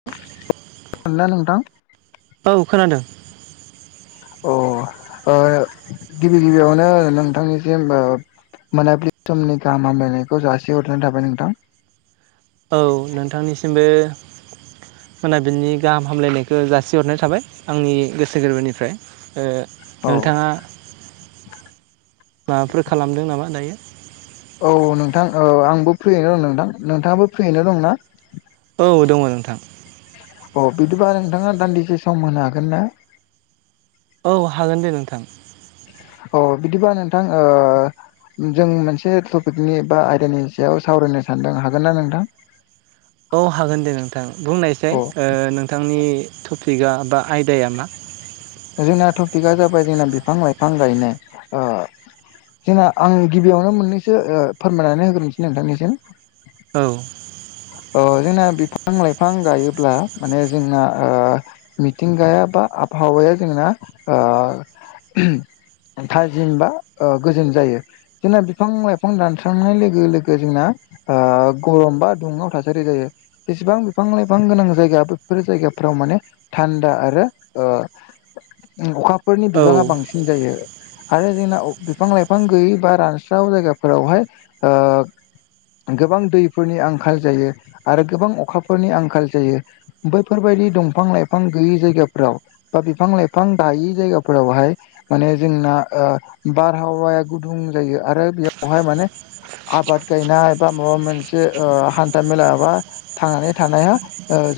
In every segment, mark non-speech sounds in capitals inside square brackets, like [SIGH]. [INAUDIBLE] खोनादों ना नोंथां? औ खोनादों। अ ओ गिबि गिबियावनो नोंथांनिसिम ओ मोनाबिलि समनि गाहामलायनायखौ जासि हरनानै थाबाय नोंथां। औ नोंथांनिसिमबो मोनाबिनि गाहाम हामलायनायखौ जासिहरनाय थाबाय आंनि गोसो गोरबोनिफ्राय। औ नोंथाङा माबाफोर खालामदों नामा दायो? औ नोंथां औ आंबो फ्रियैनो दं नोंथां नोंथाङाबो फ्रियैनो दं ना? औ दङ नोंथां। अ बिदिबा नोंथाङा दान्दिसे सम होनो हागोन ना? औ हागोन दे नोंथां। अ बिदिबा नोंथां ओ जों मोनसे टपिकनि बा आयदानि सायाव सावरायनो सानदों हागोन ना नोंथां? [INAUDIBLE] औ हागोन दे नोंथां बुंनासाय अ नोंथांनि टपिकआ बा आयदाया मा? जोंना टपिकआ जाबाय जोंना बिफां लाइफां गायनाय ओ जोंना आं गिबियावनो मोननैसो फोरमायनानै होग्रोनोसै नोंथांनिसिम। [INAUDIBLE] अ जोंना बिफां लाइफां गायोब्ला माने जोंना ओ मिथिंगाया बा आबहावाया जोंना थाजिमबा ओ गोजोन जायो। जोंना बिफां लाइफां दानस्रांनाय लोगो लोगो जोंना गरम बा दुंहाव थासारि जायो जेसेबां बिफां लाइफां गोनां जायगा बेफोर जायगाफ्राव माने थान्दा आरो ओ अखाफोरनि औ बिबाङा बांसिन जायो आरो जोंना बिफां लाइफां गैयै बा रानस्राव जायगाफोरावहाय ओ गोबां दैफोरनि आंखाल जायो आरो गोबां अखाफोरनि आंखाल जायो। बैफोरबायदि दंफां लाइफां गैयि जायगाफोराव। बा बिफां लाइफां गायि जायगाफोरावहाय माने जोंना ओ बारहावाया गुदुं जायो आरो बेयावहाय माने। आबाद गायनाय बा माबा मोनसे ओ हान्था मेला बा थांनानै थानाया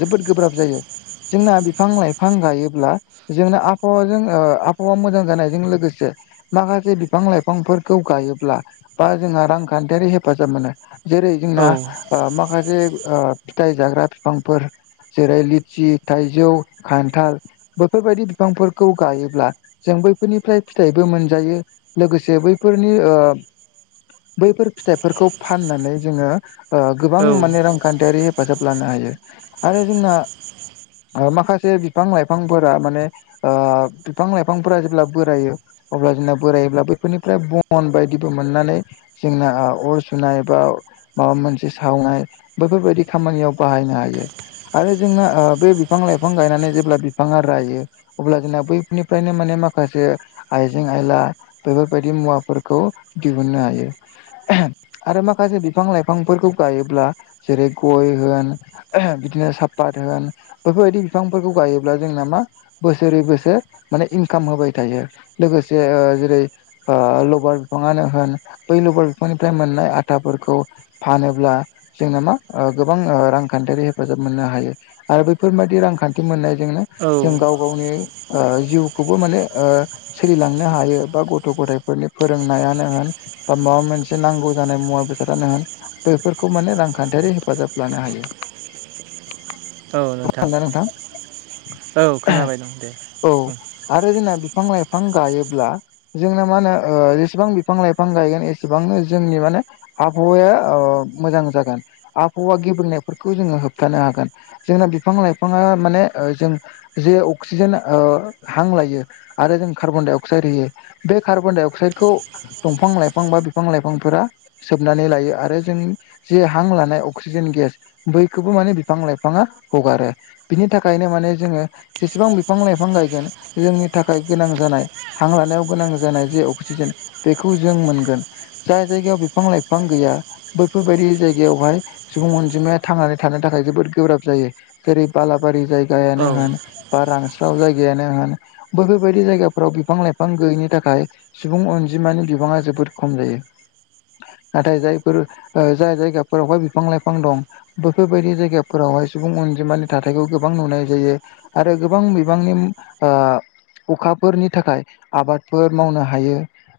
जोबोद गोब्राब जाय़ो। जोंना बिफां लाइफां गायोब्ला। जोंनो आबहावाजों ओ आबहावा मोजां जानायजों लोगोसे माखासे बिफां लाइफांफोरखौ गायोब्ला बा जोंहा रांखान्थियारि हेफाजाब मोनो। जेरै औ जोंना ओ माखासे फिथाइ जाग्रा बिफांफोर। जेरै लितचि थाइजौ खान्थाल बेैफोरबायदि बिफांफोरखौ गायोब्ला जों बैफोरनिफ्राय फिथाइबो मोनजायो लोगोसे बैफोरनि ओ बैफोर फिथाइफोरखौ फाननानै जोङो गोबां औ माने रांखान्थियारि हेफाजाब लानो हायो आरो जोंना ओ माखासे बिफां लाइफांफोरा माने ओ बिफां लाइफांफोरा जेब्ला बोरायो अब्ला जोंना बोरायोब्ला बैफोरनिफ्राय बन बायदिबो मोननानै जोंना अर सुनाय एबा माबा मोन से सावनाय बेैफोरबायदि खामानियाव बाहायनो हायो। आरो जोंना ओ बे बिफां लाइफां गायनानै जेब्ला बिफाङा रायो अब्ला जोंना बैफोरनिफ्रायनो माने माखासे आइजें आयला बेफोरबायदि मुवाफोरखौ दिहुननो हायो। आरो माखासे बिफां लाइफांफोरखौ गायोब्ला जेरै गय होन बिदिनो सापात होन बेफोरबायदि बिफांफोरखौ गायोब्ला जोंना मा? बोसोरै बोसोर माने इनकाम होबाय थायो लोगोसे ओ जेरै ओ लबार बिफाङानो होन बै लबार बिफांनिफ्राय मोननाय आथाफोरखौ फानो अब्ला जोंना मा ओ गोबां रांखान्थियारि हेफाजाब मोननो हायो। आरो बेफोरबायादि रांखान्थि मोननायजोंनो औ जों गाव गावनि। ओ जिउखौबो माने ओ। सोलिलांनो हायो बा गथ' गथायाइफोरनि फोरोंनायानो होन। बा माबा मोनसे नांगौ जानाय मुवा बेसादानो होन। बेफोरखौ माने रांखान्थियारि हेफाजाब लानो हायो। नोंथां। औ खोनाबाय दं दे। औ आरो जोंना बिफां लाइफां गायोब्ला। जोंना मा होनो ओ जेसेबां बिफां लाइफां गायगोन एसेबांनो जोंनि माने। आबहावाया ओ मोजां जागोन आबहावा गेबेंनायफोरखौ जोङो होबथानो हागोन। जोंना बिफां लाइफाङा माने ओ जों जे अक्सिजेन ओ हां लायो आरो जों कार्बन डाइ अक्साइद होयो। बे कार्बन-डाइ-अक्साइडखौ दंफां लाइफां बा बिफां लाइफांफोरा सोबनानै लायो आरो जोंनि जे हां लानाय अक्सिजेन गेस बैखौबो माने बिफां लाइफाङा हगारो। बिनि थाखायनो माने जोङो जेसेबां बिफां लाइफां गायगोन जोंनि थाखाय गोनां जानाय। हां लानायाव गोनां जानाय जे अक्सिजेन बेखौ जों मोनगोन। जाय जायगायाव बिफां लाइफां गैया बेफोरबायदि जायगायावहाय सुबुं अनजिमाया थांनानै थानो थाखाय जोबोद गोब्राब जायो। जेरै बालाबारि औ जायगायानो होन बा रानस्राव जायगायानो होन। बैफोरबायदि जायगाफोराव बिफां लाइफां गैयैनि थाखाय सुबुं अनजिमानि बिबाङा जोबोद खम जायो नाथाय जायफोर ओ जाय जायगाफोरावहाय बिफां लाइफां दं बैफोरबायदि जायगाफोरावहाय सुबुं अनजिमानि थाथायखौ गोबां नुनाय जायो। आरो गोबां बिबांनिम ओ अखाफोरनि थाखाय आबादफोर मावनो हायो।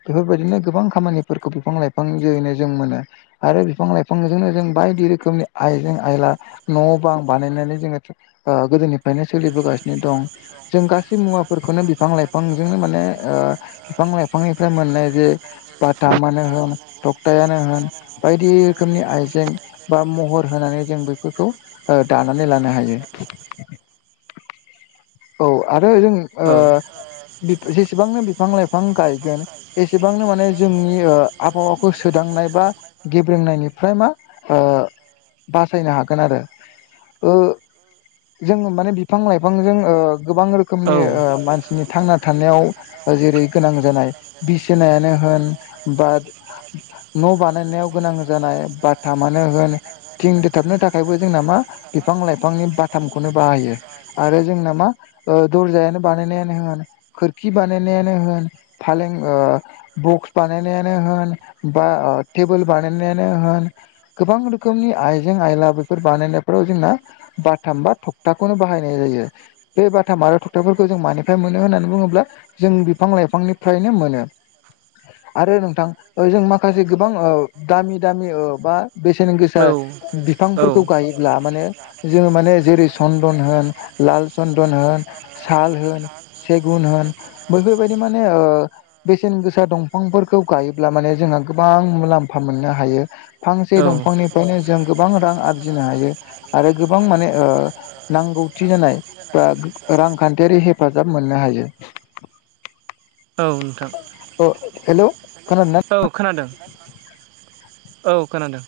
बेफोरबायदिनो गोबां खामानिफोरखौ बिफां लाइफां जयैनो जों मोनो। आरो बिफां लाइफांजोंनो जों बायदि रोखोमनि आइजें-आइला न' बां बानायनानै जोङो ओ गोदोनिफ्रायनो सोलिबोगासिनो दं। जों गासै मुवाफोरखौनो बिफां लाइफांजोंनो माने ओ बिफां लाइफांनिफ्राय मोननाय जे बातामानो होन तकतायानो होन बायदि रोखोमनि आइजें बा महर होनानै जों बेफोरखौ ओ दानानै लानो हायो [INAUDIBLE] औ आरो जों ओ औ जेसेबांनो बिफां लाइफां गायगोन एसेबांनो माने जोंनि ओ आबहावाखौ सोदांनाय बा गेब्रेंनायनिफ्राय मा ओ बासायनो हागोन आरो ओ जों माने बिफां लाइफांजों ओ गोबां औ रोखोमनि मानसिनि थांना थानायाव जेरै गोनां जानाय बिसिनायानो होन बा न' बानायनायाव गोनां जानाय बातामानो होन थिं दोथाबनो थाखायबो जोंना मा बिफां लाइफांनि बाथामखौनो बाहायो आरो जोंना मा ओ दर्जायानो बानायनायानो होन खोरखि बानायनायानो होन फालें ओ बक्स बानायनायानो होन बा टेबोल बानायनायानो होन गोबां रोखोमनि आइजें आयला बेफोर बानायनायफ्राव जोंना बाथाम बा थखथाखौनो बाहायनाय जायो। बे बाथाम आरो थखथाफोरखौ जों मानिफ्राय मोनो होननानै बुङोब्ला जों बिफां लाइफांनिफ्रायनो मोनो आरो नोंथां जों माखासे गोबां ओ दामि दामि बा बेसेन गोसा औ [UNINTELLIGIBLE] बिफांफोरखौ गायोब्ला माने जोङो माने जेरै सन्दन होन लाल सन्दन होन साल होन सेगुन होन बैफोरबायदि माने ओ बेसेन गोसा दंफांफोरखौ गायोब्ला माने जोंहा गोबां मुलाम फा मोननो हायो फांसे औ दंफांनिफ्रायनो जों गोबां रां आरजिनो हायो आरो गोबां माने ओ नांगौथि जानाय बा रांखान्थियारि हेफाजाब मोननो हायो नोंथां ओ हेलौ खोनादोंना? औ खोनादों औ खोनादों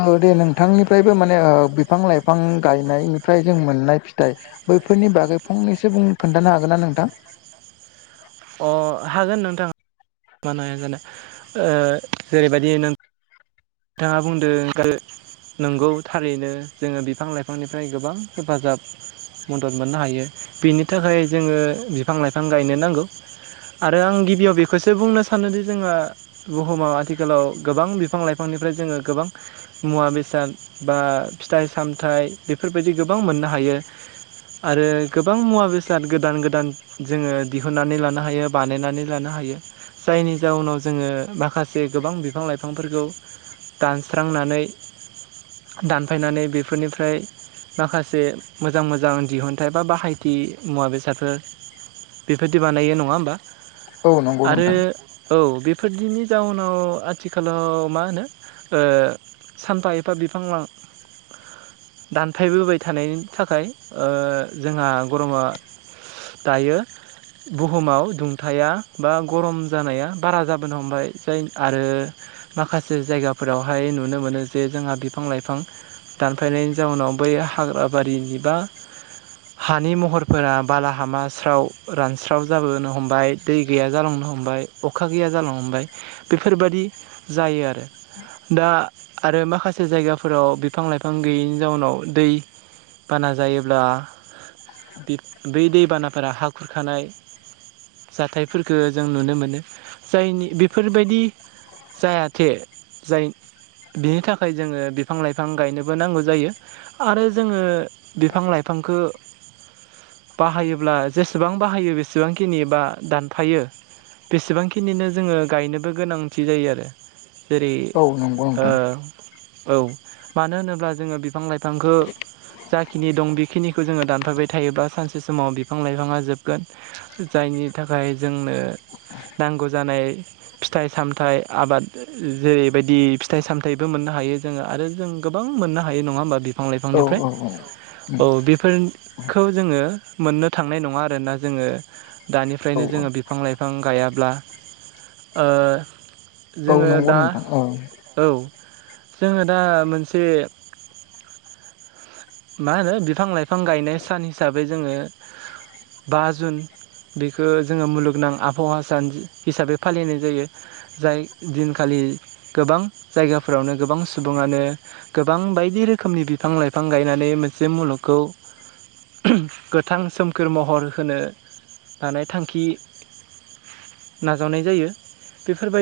ओ दे नोंथांनिफ्रायबो माने बिफां लाइफां गायनायनिफ्राय जों मोननाय फिथाइ बैफोरनि बागै फंनैसो बुं खोन्थानो हागोन ना नोंथां? अ हागोन नोंथाङा मानो हाया जानोे जेरैबायदि नों थाङा बुंदों नंगौ थारैनो जोङो बिफां लाइफांनिफ्राय गोबां हेफाजाब मदद मोननो हायो बिनि थाखाय जोङो बिफां लाइफां गायनो नांगो आरो आं गिबियाव बेखौसो बुंनो सानोदि जोङो बुहुमाव आथिखालाव गोबां बिफां लाइफांनिफ्राय जोङो गोबां मुवा बेसाद बा फिथाइ सामथाइ बेफोरबायदि गोबां मोननो हायो आरो गोबां मुवा बेसाद गोदान गोदान जोङो दिहुनन्नानै लानो हायो बानायनानै लानो हायो जायनि जाउनाव जोङो माखासे गोबां बिफां लाइफांफोरखौ दानस्रांनानै दानफायनानै बिफोरनिफ्राय माखासे मोजां मोजां दिहुनथाय बा बाहायथि मुवा बेसादफोर बेबायदि बानायो नङा होमबा औ नंगौ आरो नोंथां औ बेफोरदिनि जाउनाव आथिखालाव मा होनो ओ सानफा एफा बिफां लां दानफायबोबाय थानायनि थाखाय जोंहा गरमा दायो बुहुमाव थाया बा गरम जानाया बारा जाबोनो हमबाय जाय आरो माखासे जायगाफोरावहाय नुनो मोनो जे जोंहा बिफां लाइफां दानफायनायनि जाउनाव बै हाग्राबारिनि बा हानि महरफोरा बालाहामाास्राव रानस्राव जाबोनो हमबाय दै गैया जालांनो हमबाय अखा गैया जालांनो हमबाय बेफोरबायादि जायो आरो। दा आरो माखासे जायगाफोराव बिफां लाइफां गैयैनि जाउनाव दै बाना जायोब्ला बै दैबानाफोरा हा खुरखानाय जाथायफोरफोरखौ जों नुनो मोनो जायनि बेफोरबादि जायाथे जाय बिनि थाखाय जोङो बिफां लाइफां गायनोबो नांगौ जायो। आरो जोङो बिफां-लाइफांखौ बाहायोब्ला जेसेबां बाहायो बेसेबांखिनि बा दानफायो बेसेबांखिनिनो जोङो गायनोबो गोनांथि जायो आरो। जेरै औ नंगौ ओ नोंथां औ मानो होनोब्ला जोङो बिफां-लाइफांखौ जाखिनि दं बेखिनिखौ जोङो दानफाबाय थायोबा सानसे समाव बिफां लाइफाङा जोबगोन। जायनि थाखाय जोंनो नांगौ जानाय फिथाइ सामथाइ आबाद जेरैबायदि फिथाइ सामथाइबो मोननो हायो। जोङो आरो जों गोबां मोननो हायो नङा होमबा औ बिफां-लाइफांनिफ्राय औ औ बेफोर खौ जोङो मोननो थांनाय नङा आरोना जोङो दानि औ ओफ्रायनो उम औ जोङो बिफां लाइफां गायाब्ला ओ औ जोङो नंगौ दा नोंथां औ औ जोङो दा मोनसे मा होनो बिफां लाइफां गायनाय सान हिसाबै जोङो बा जुन बेखौ जोङो मुलुगनां आबहावा सान हिसाबै फालिनाय जायो। जाय दिनखालि गोबां जायगाफोरावनो गोबां सुबुङानो गोबां बायदि रोखोमनि बिफां लाइफां गायनानै नै मोनसे मुलुगखौ गोथां सोमखोर महर होनो हानाय थांखि नाजावनाय जायो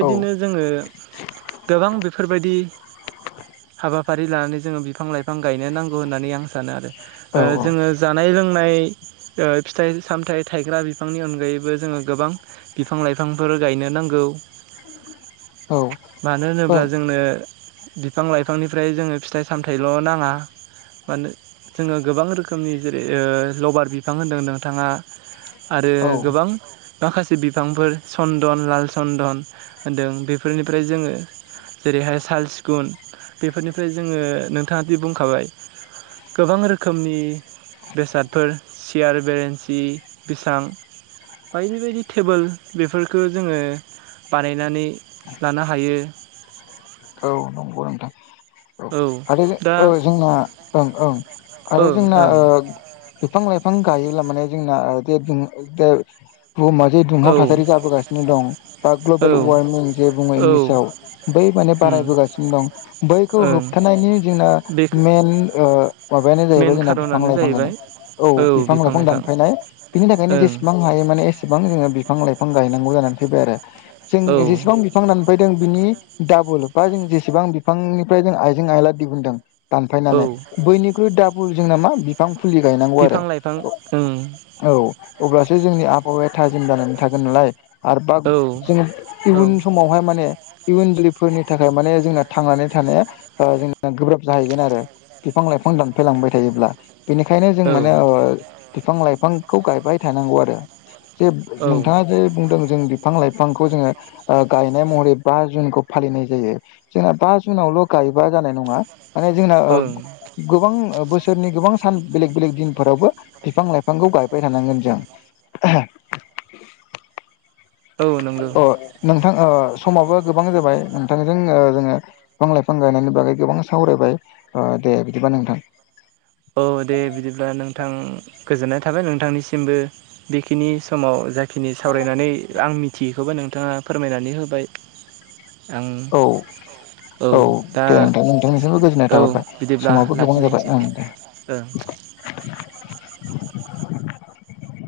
औ जोङो गोबां बेफोरबायदि हाबाफारि लानानै जोङो बिफां लाइफां गायनो नांग गौ आं सानो आरो औ औ जोङो जानाय-लोंनाय फिथाइ सामथाइ थायग्रा बिफांनि अनगायैबो जोङो गोबां बिफां लाइफांफोर गायनो नांगौ। [INAUDIBLE] मानो होनोब्ला ओं जोंनो बिफां लाइफांनिफ्राय जोङो फिथाइ सामथाइल' नाङा। मान जोङो गोबां रोखोमनि जेरै लबार बिफां होनदों नोंथाङा आरो औ गोबां माखासे बिफांफोर चन्दन लाल चन्दन होनदों बेफोरनिफ्राय जोङो जेरैहाय साल सिगुन बेफोरनिफ्राय जोङो नोंथाङा दि बुंखाबाय गोबां रोखोमनि बेसादफोर सियार बेरेन्सि बिसां बायदि बायदि टेबोल बेफोरखौ जोङो बानायनानै लानो हायो। औ नंगौ नोंथां। औ। दा औ जोंना ओं ओं आरो ओं जोंना ओं बिफां लाइफां गायोब्ला माने जोंना देर दिन देर बुहुमा जे दुंहाव औ थासारि जाबोगासिनो दं बा ग्लबेल औ वार्मिं जे बुङो औ इंलिसाव बै माने उम बारायबोगासिनो दं बैखौ ओं होबथानायनि जोंना बे मइेन ओ माबायानो मेन जाहैबाय जोंना बिफां खार'नानो लाइफां जाहैबाय गोनां औ बिफां लाइफां दानफायनाय बिनि थाखायनो ओं जेसेबां हायो माने एसे सेबां जोो बिफां लाइफां गायनांगौ जानानै फैबाय आरो जों औ जेसेबां बि फां दानफैदों बिनि डाबल बा जों जेसेबां बिफांनिफ्राय जों आइजें आइला दिहुनदों औ दानफायनानै बैनिख्रुइ दाबल जों नामा बिफां फुलि गायनांगौ आरो। बिफां लाइफां ओं औ अब्लासो जोंनि आबहावाया थाजिम जानानै थागोन नालाय आरो बा औ जोङो औ इयुन समावहाय माने इयुन जोलैफोरनि थाखाय माने जोंना थांनानै थानाया जोंना गोब्राब जाहैगोन आरो बिफां लाइफां दानफायलांबाय थायोब्ला बेनिखायनो जों औ माने बिफां लाइफांखौ गायबाय थानांगौ आरो जे औ नोंथाङा जे बुंदों। जों बिफां लाइफांखौ जोङो ओ गायनाय महरै बा जुनखौ फालिनाय जायो। जोंना बा जुनावल' गायोबा जानाय नङा माने जोंना ओं गोबां बोसोरनि गोबां सान बेलेग बेलेग दिनफोरावबो बिफां लाइफांखौ गायबाय थानांगोन जों [INAUDIBLE] औ नंगौ अ नोंथां समाबो गोबां जाबाय नोंथांजों जोङो बिफां लाइफां गायनायनि बागै गोबां सावरायबाय दे बिदिबा नोंथां। औ दे बिदिब्ला नोंथां गोजोननाय थाबाय नोंथांनिसिमबो बेखिनि समाव जाय खिनि सावरायनानै आं मिथियैखौबो नोंथाङा फोरमायनानै होबाय। आं औ। औ दे नोंथां नोंथांनिसिमबो गोजोननाय औ थाहरबाय समाबो गोबां जाबाय ओं दे। ओ।